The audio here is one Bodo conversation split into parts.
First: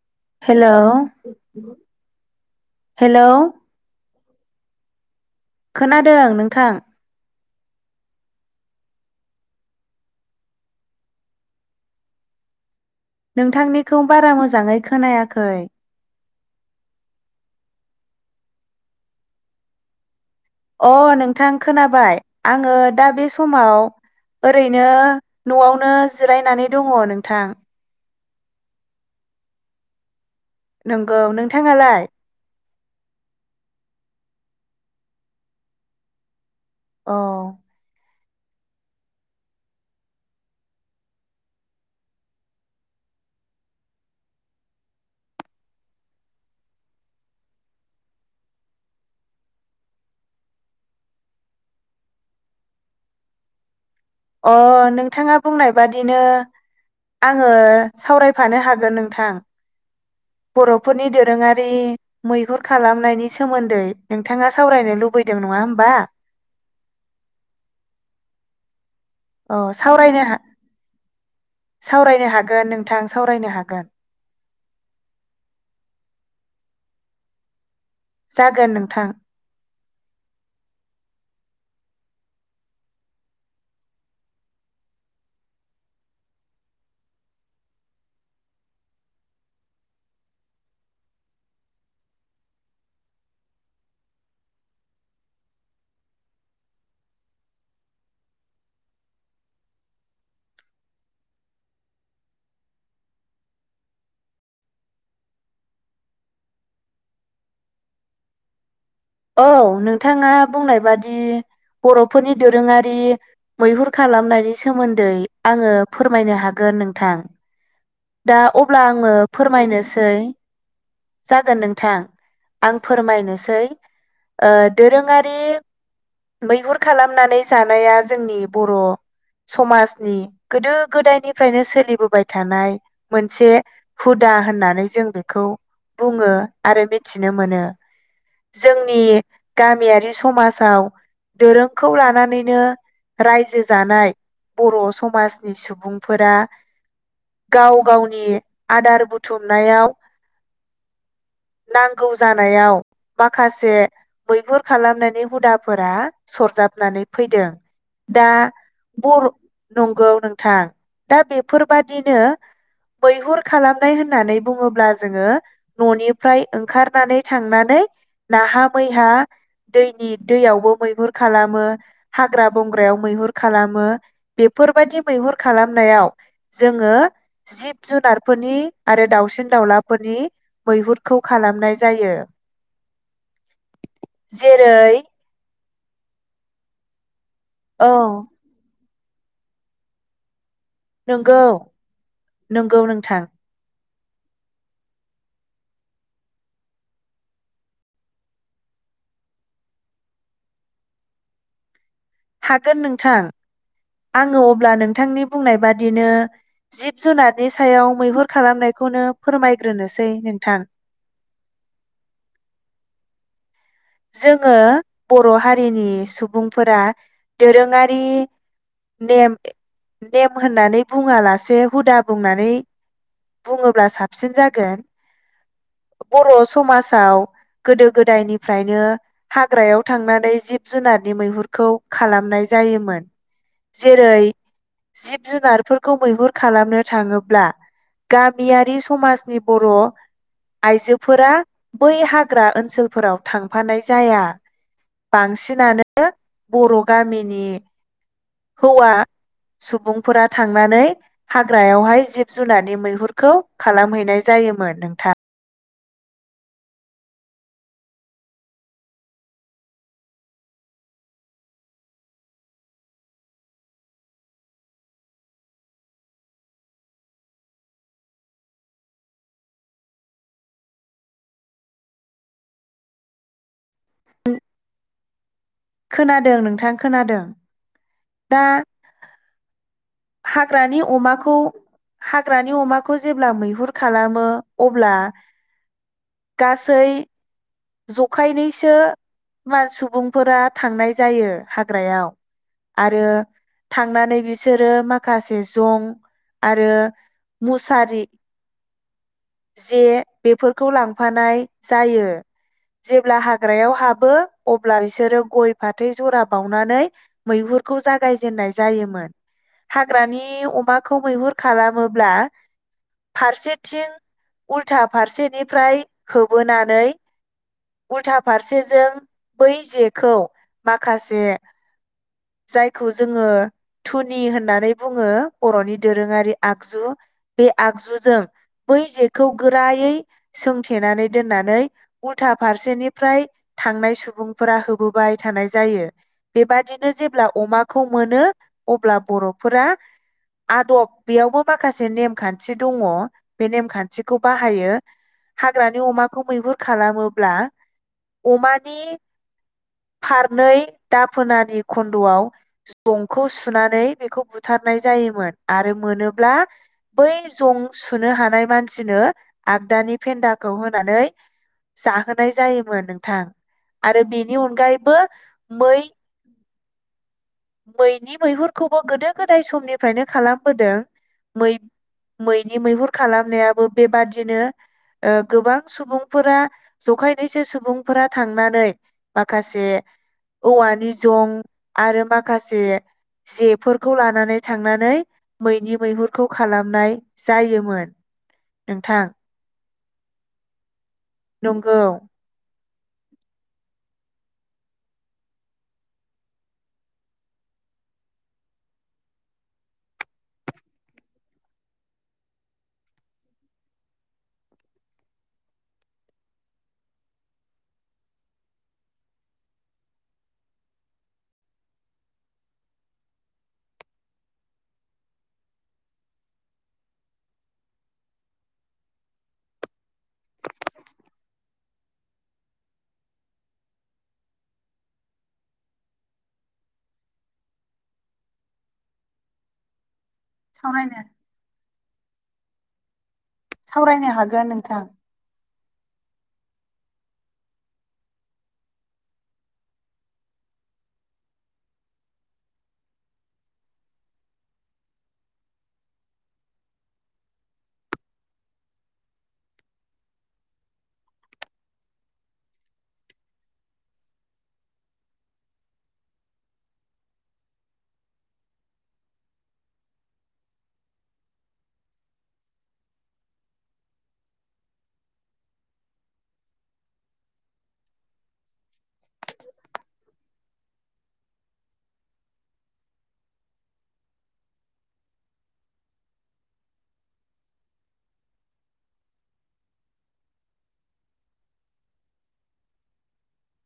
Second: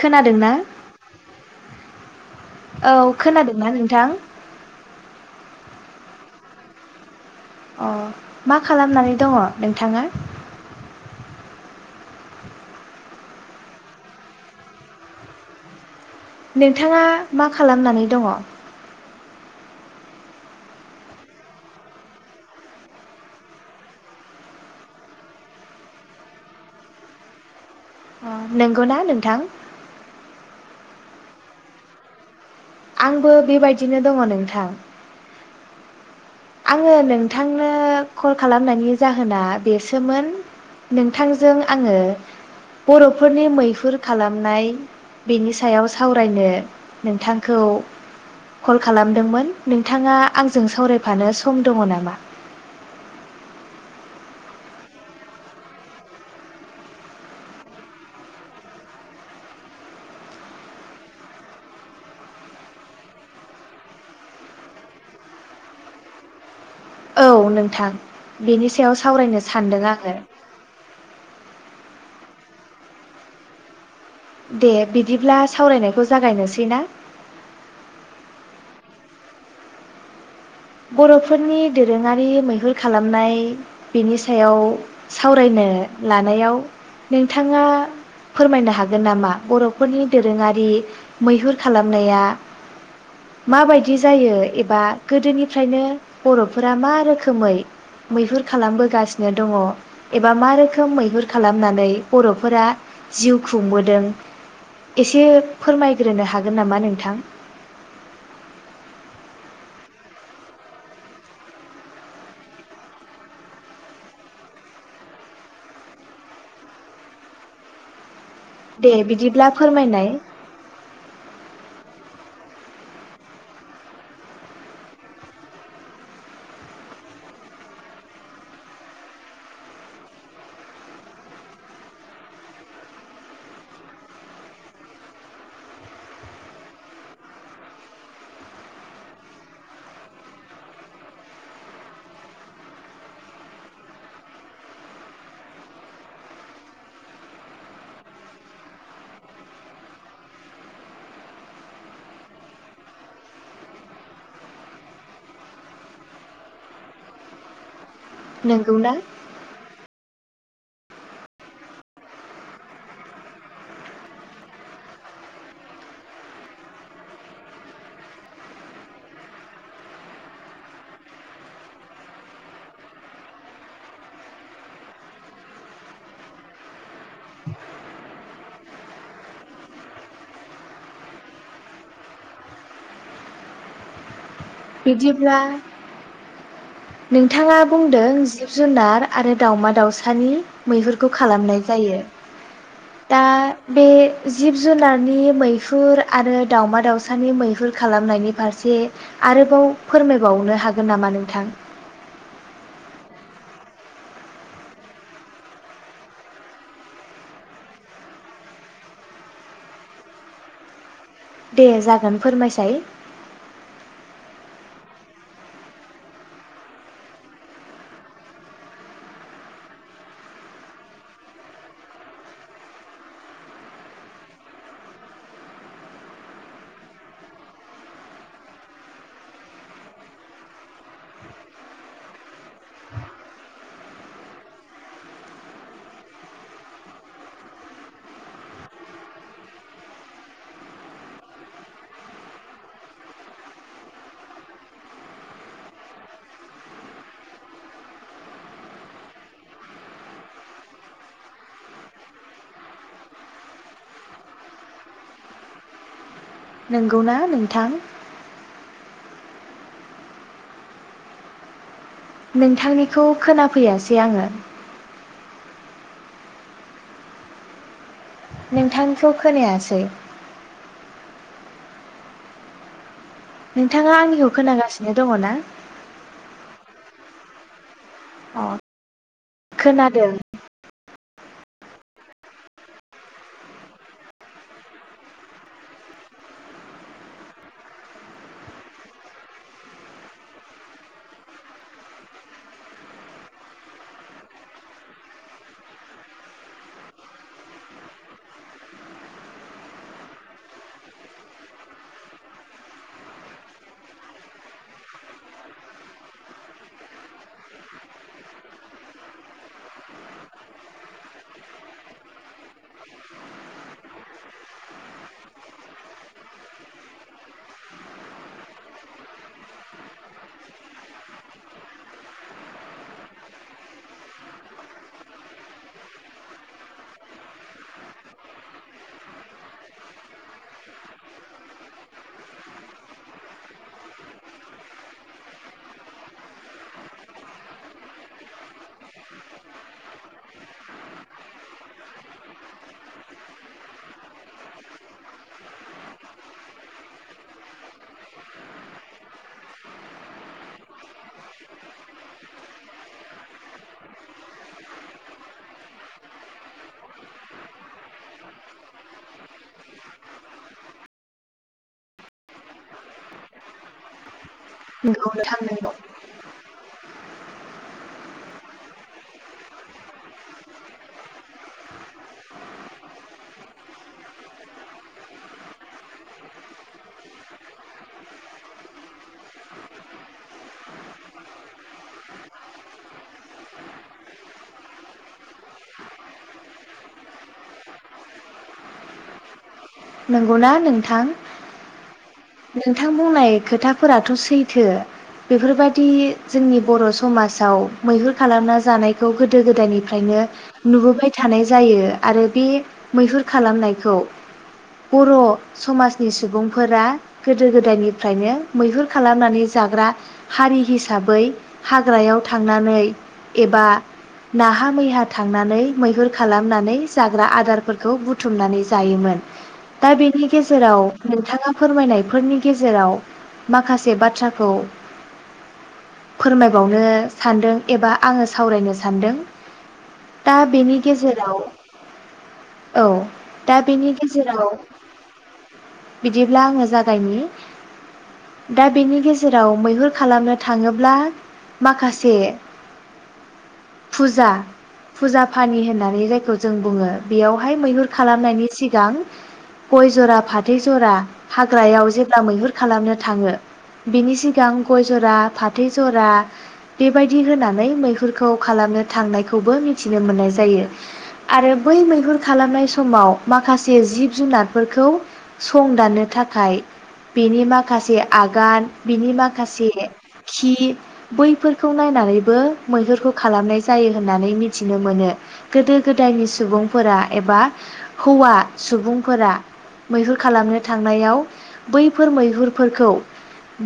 खोनादोंना हेलौ। औ हेलौ खोनादोंना नोंथां? खोनादों नोंथां। अ' मा खालामनानै दङ नोंथाङा? नोंथांनिखौ बारा मोजाङै खोनायाखै नोंथाङा मा खालामनानै दङ? अ' नोंथां खोनाबाय आङो दा बे समाव ओरैनो न'आवनो जिरायनानै दङ नोंथां। नंगौना नोंथां नंगौ नोंथाङालाय? आंबो बेबायदिनो दङ नोंथां। आङो अ नोंथांनो कल खालामनायनि जाहोना बेसोमोन नोंथांजों आङो बर'फोरनि मैहुर खालामनाय बेनि सायाव सावरायनो नोंथांखौ कल खालामदोंमोन नोंथाङा आंजों सावराय फानो सम दङ नामा? अ' नोंथाङा बुंनाय बादिनो आङो सावरायफानो हागोन नोंथां बर'फोरनि दोरोङारि मैहुर खालामनायनि सोमोन्दै नोंथाङा सावरायनो लुबैदों नङा होमबा? औ नोंथां बेनि सायाव सावरायनो अ सानदों आङो सावरायनो हा सावरायनो हागोन नोंथां सावरायनो हागोन। दे बिदिब्ला सावरायनायखौ जागायनोसै ना? जागोन नोंथां। बर'फोरनि दोरोङारि मैहुर खालामनाय बेनि सायाव सावरायनो लानायाव नोंथाङा फोरमायनो हागोन नामा बर'फोरनि दोरोङारि मैहुर खालामनाया माबायदि जायो एबा गोदोनि फ्रायनो बर'फोरा मा रोखोमै मैहुर खालामबोगासिनो दङ एबा मा रोखोम मैहुर खालामनानै बर'फोरा जिउ खुंबोदों एसे फोरमायग्रोनो हागोन नामा नोंथां? औ नोंथाङा बुंनाय बादि बर'फोरनि दोरोङारि मैहुर खालामनायनि सोमोन्दै आङो फोरमायनो हागोन नोंथां। दा अब्ला दे आङो बिदिब्ला फोरमायनोसै फोरमायनाय जागोन नोंथां। आं फोरमायनोसै ओ दोरोङारि मैहुर खालामनानै जानाया जोंनि बर' समाजनि गोदो गोदायनिफ्रायनो सोलिबोबाय थानाय मोनसे हुदा होननानै जों बेखौ बुङो आरो मिथिनो मोनो जोंनि गामियारि समाजाव दोरोंखौ लानानैनो रायजो जानाय बर' समाजनि सुबुंफोरा गाव गावनि आदार बुथुमनायाव नांगौ जानायाव माखासे मैहुर खालामनायनि हुदाफोरा सरजाबनानै फैदों। दा नंगौना बर नंगौ नोंथां दा बेफोरबादिनो मैहुर खालामनाय होननानै बुङोब्ला जोङो ननिफ्राय ओंखारनानै थांनानै नाहा मैहा दैनि दैयावबो मैहुर खालामो हाग्रा बंग्रायाव मैहुर खालामो बेफोरबायदि मैहुर खालामनायाव जोङो जिब जुनारफोरनि आरो दावसिन दाउलाफोरनि मैहुरखौ खालामनाय जायो। जेरै बिदिब्ला नोंथाङा औ बुंदों जिब जुनार आरो दाावमा दाउसानि मैहुरखौ नंगौ खालामनाय जायो नंगौ दा नोंथां बे जिब जुनारनि मैहुर आरो दाावमा दाावसानि मैहुर खालामनायनि फारसे आरोबाव फोरमायबावनो हागोन नामा नोंथां? हागोन नोंथां आङो अब्ला नोंथांनि बुंनाय बादिनो जिब जुनारनि सायाव मैहुर खालामनायखौनो फोरमायग्रोनोसै नोंथां। दे जागोन फोरमायसाय जोङो बर' हारिनि सुबुंफोरा दोरोङारि नेम नेम होननानै बुङालासे हुदा बुंनानै बुङोब्ला साबसिन जागोन बर' समाजाव गोदो गोदायनि फ्रायनो हाग्रायाव थांनानै जिब जुनारनि मैहुरखौ खालामनाय जायोमोन जेरै- जिब जुनारफोरखौ मैहुर खालामनो थाङोब्ला गामियारि समाजनि बर' आइजोफोरा बै हाग्रा ओनसोलफोराव थांफानाय जाया बांसिनानो बर' गामिनि हौवा सुबुंफोरा थांनानै हाग्रायावहाय जिब जुनारनि मैहुरखौ खालामहैनाय जायोमोन नोंथां। नंगौना नोंथां? नोंथांनिखौ खोनाफैयासै आङो? नोंथांखौ खोनायासै। नोंथाङा आंनिखौ खोनागासिनो? दङ ना। खोनादों नोंथां खोनादों। दा। अ खोनादों हाग्रानि अमा। खौ हाग्रानि अमाखौ जेब्ला मैहुर खालामो अब्ला गासै जखायनैसो सुबुंफोरा थांनाय जायो हाग्रायाव आरो थांनानै बिसोरो माखासे जं आरो मुसारि जे बेफोरखौ लांफानाय जायो। जेब्ला हाग्रायाव हाबो अब्ला बिसोरो गय फाथै जरा बावनानै मैहुरखौ जागायजेननाय जायोमोन हाग्रानि अमाखौ मैहुर खालामोब्ला फारसेथिं उल्था फारसेनिफ्राय होबोनानै। उल्था फारसेजों बै जेखौ माखासे जायखौ जोङो धुनि होननानै बुङो बर'नि दोरोङारि आगजु बे आगजुजों बै जेखौ गोरायै सोंथेनानै दोननानै उल्था फारसेनिफ्राय थांनाय सुबुंफोरा होबोबाय थानाय जायो बेबादिनो नो जेब्ला अमाखौ मोनो अब्ला बर'फोरा आदब बेयावबो माखासे नेमखान्थि दङ बे नेमखान्थिखौ बाहायो हाग्रानि अमाखौ मैहुर खालामोब्ला अमानि फारनै दाफोनानि खन्दआव जंखौ सुनानै बेखौ बुथारनाय जायोमोन आरो मोनोब्ला बै जं सुनो हानाय मानसिनो आगदानि फेन्दाखौ होनानै जाहोनाय जायोमोन नोंथां आरो बेनि नि अनगायैबो नंगौ नोंथां नंगौ मै मैनि मैहुरखौबो गोदो गोदाय समनिफ्रायनो खालामबोदों मै मैनि मैहुर खालामनायाबो बेबादिनो ओ गोबां सुबुंफोरा जखायनैसो सुबुंफोरा थांनानै माखासे औवानि जं आरो मा खासे जेफोरखौ लानानै थांनानै मैनि मैहुरखौ खालामनाय जायोमोन नोंथां। नंगौना नों नंगौ। नोंथां बुंनाय खोथाफोराथ सैथो बेफोरबायदि जोंनि बर' समाजाव मैहुर खालामना जानायखौ गोदो गोदायनिफ्रायनो नुबोबाय थानाय जायो आरो बे मैहुर खालामनायखौ बर' समाजनि सुबुंफोरा गोदो गोदायनिफ्रायनो मैहुर खालामनानै जाग्रा हारि हिसाबै हाग्रायाव थांनानै एबा नाहा मैहा थांनानै मैहुर खालामनानै जाग्रा आदारफोरखौ बुथुमनानै जायोमोन दा बेनि गेजेराव नोंथाङा फोरमायनाय फोरनि गेजेराव माखासे बाथ्राखौ फोरमायबावनो सानदों एबा आङो सावरायनो सानदों। दा बेनि सावरायनो गेजेराव औ। दा बेनि सावरायनो हागोन गेजेराव नोंथां बिदिब्ला आङो जा गायनि दा बेनि गेजेराव मैहुर खालामनो थाङोब्ला माखासे फुजा फुजा फानि होननानै जायखौ जों बुङो बेयावहाय मैहुर खालामनायनि सिगां गय जरा फाथै जरा हाग्रायाव जेब्ला मैहुर खालामनो थाङो बेनि सिगां गय जरा फाथै जरा बेबायदि होनानै मैहुरखौ खालामनो थांनायखौबो मिथिनो मोननाय जायो आरो बै मैहुर खालामनाय समाव माखासे जिब जुनारफोरखौ सं दाननो था खाय बिनि माखासे आगान बिनि माखासे खि बैफोरखौ नायनानैबो मैहुरखौ खालामनाय जायो होननानै मिथिनो मोनो गोदो गोदायनि सुबुंफोरा एबा हौवा सुबुंफोरा मैहुर खालामनो थांनायाव बैफोर मैहुरफोरखौ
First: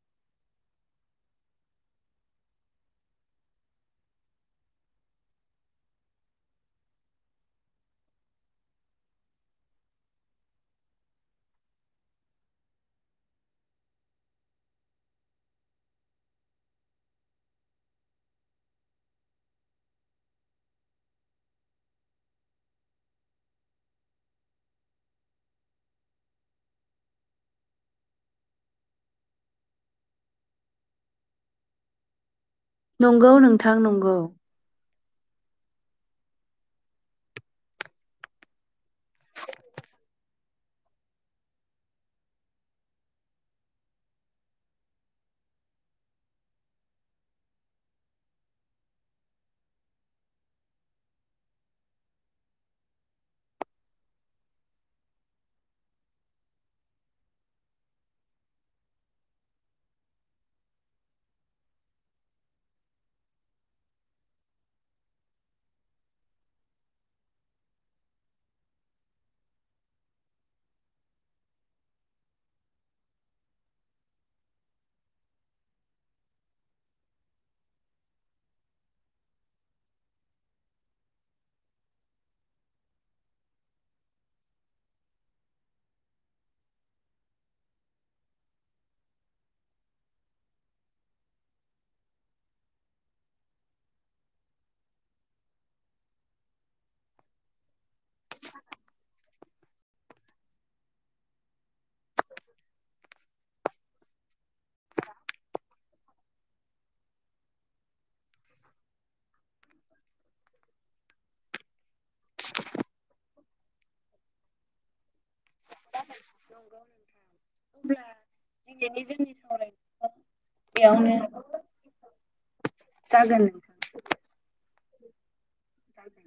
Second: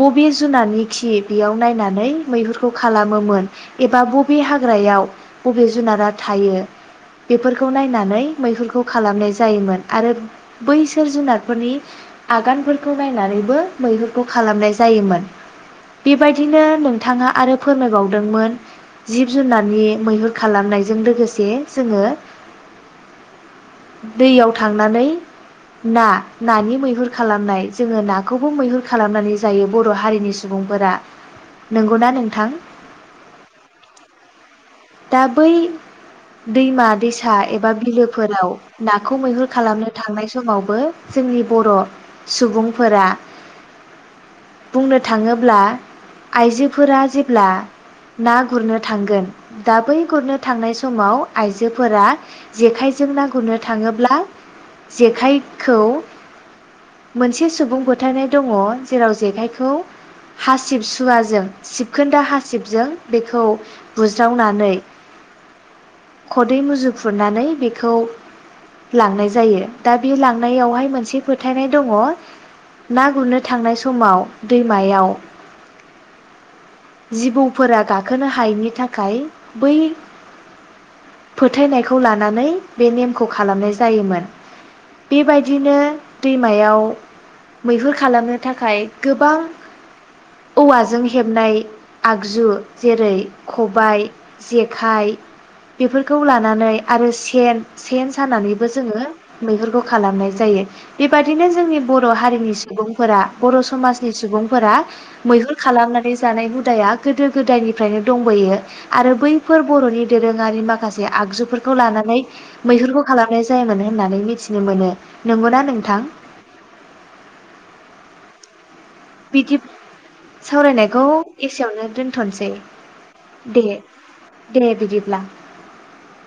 बबे जुनारनि खि बेयाव नायनानै मैहुरखौ खालामोमोन एबा बबे हाग्रायाव बबे जुनारा थायो बेफोरखौ नायनानै मैहुरखौ खालामनाय जायोमोन आरो बैसोर जुनारफोरनि आगानफोरखौ नायनानैबो मैहुरखौ खालामनाय जायोमोन बेबायदिनो नोंथाङा आरो फोरमायबावदोंमोन जिब जुनारनि मैहुर खालामनायजों लोगोसे जोङो दैयाव थांनानै ना नानि मैहुर खालामनाय जोङो नाखौबो मैहुर खालामनानै जायो बर' हारिनि सुबुंफोरा नंगौना नोंथां? नंगौ नोंथां नंगौ। दा बै दैमा-दैसा एबा बिलोफोराव नाखौ मैहुर खालामनो थांनाय समावबो जोंनि बर' सुबुंफोरा बुंनो थाङोब्ला आइजोफोरा जेब्ला ना गुरनो थांगोन दा बै गुरनो थांनाय समाव आइजोफोरा जेखाइजों ना गुरनो थाङोब्ला जेखाइखौ मोनसे सुबुं फोथायनाय दङ जेराव जेखायखौ हासिबसुवाजों सिबखोन्दा हासिबजों बेखौ बुज ज्रावनानै खदै मुजुफुरनानै बेखौ लांनाय जायो दा बे लांनायावहाय मोनसे फोथायनाय दङ ना गुरनो थांनाय समाव दैमायाव जिबौफोरा गाखोनो हायिनि था खाय बै फोथायनायखौ लानानै बे नेमखौ खालामनाय जायोमोन बेबायदिनो दैमायाव मैहुर खालामनो थाखाय गोबां औवाजों हेबनाय आगजु जेरै खबाइ जेखाइ बेफोरखौ लानानै आरो सेन सेन सानानैबो जोङो मैहुरखौ खालामनाय जायो बेबादिनो जोंनि बर' हारिनि सुबुंफोरा बर' समाजनि सुबुंफोरा मैहुर खालामनानै जानाय हुदाया गोदो गोदायनिफ्रायनो दं। बोयो आरो बैफोर बर'नि दोरोङारि माखासे आगजुफोरखौ लानानै मैहुरखौ खालामनाय जायोमोन होननानै मिथिनो मोनो। नंगौना नोंथां? अब्ला दिनैनि जोंनि बिदि सावरायनाय सावरायनायखौ बेयावनो एसेयावनो दोनथसै जागोन दे नोंथां दे बिदिब्ला। जागोन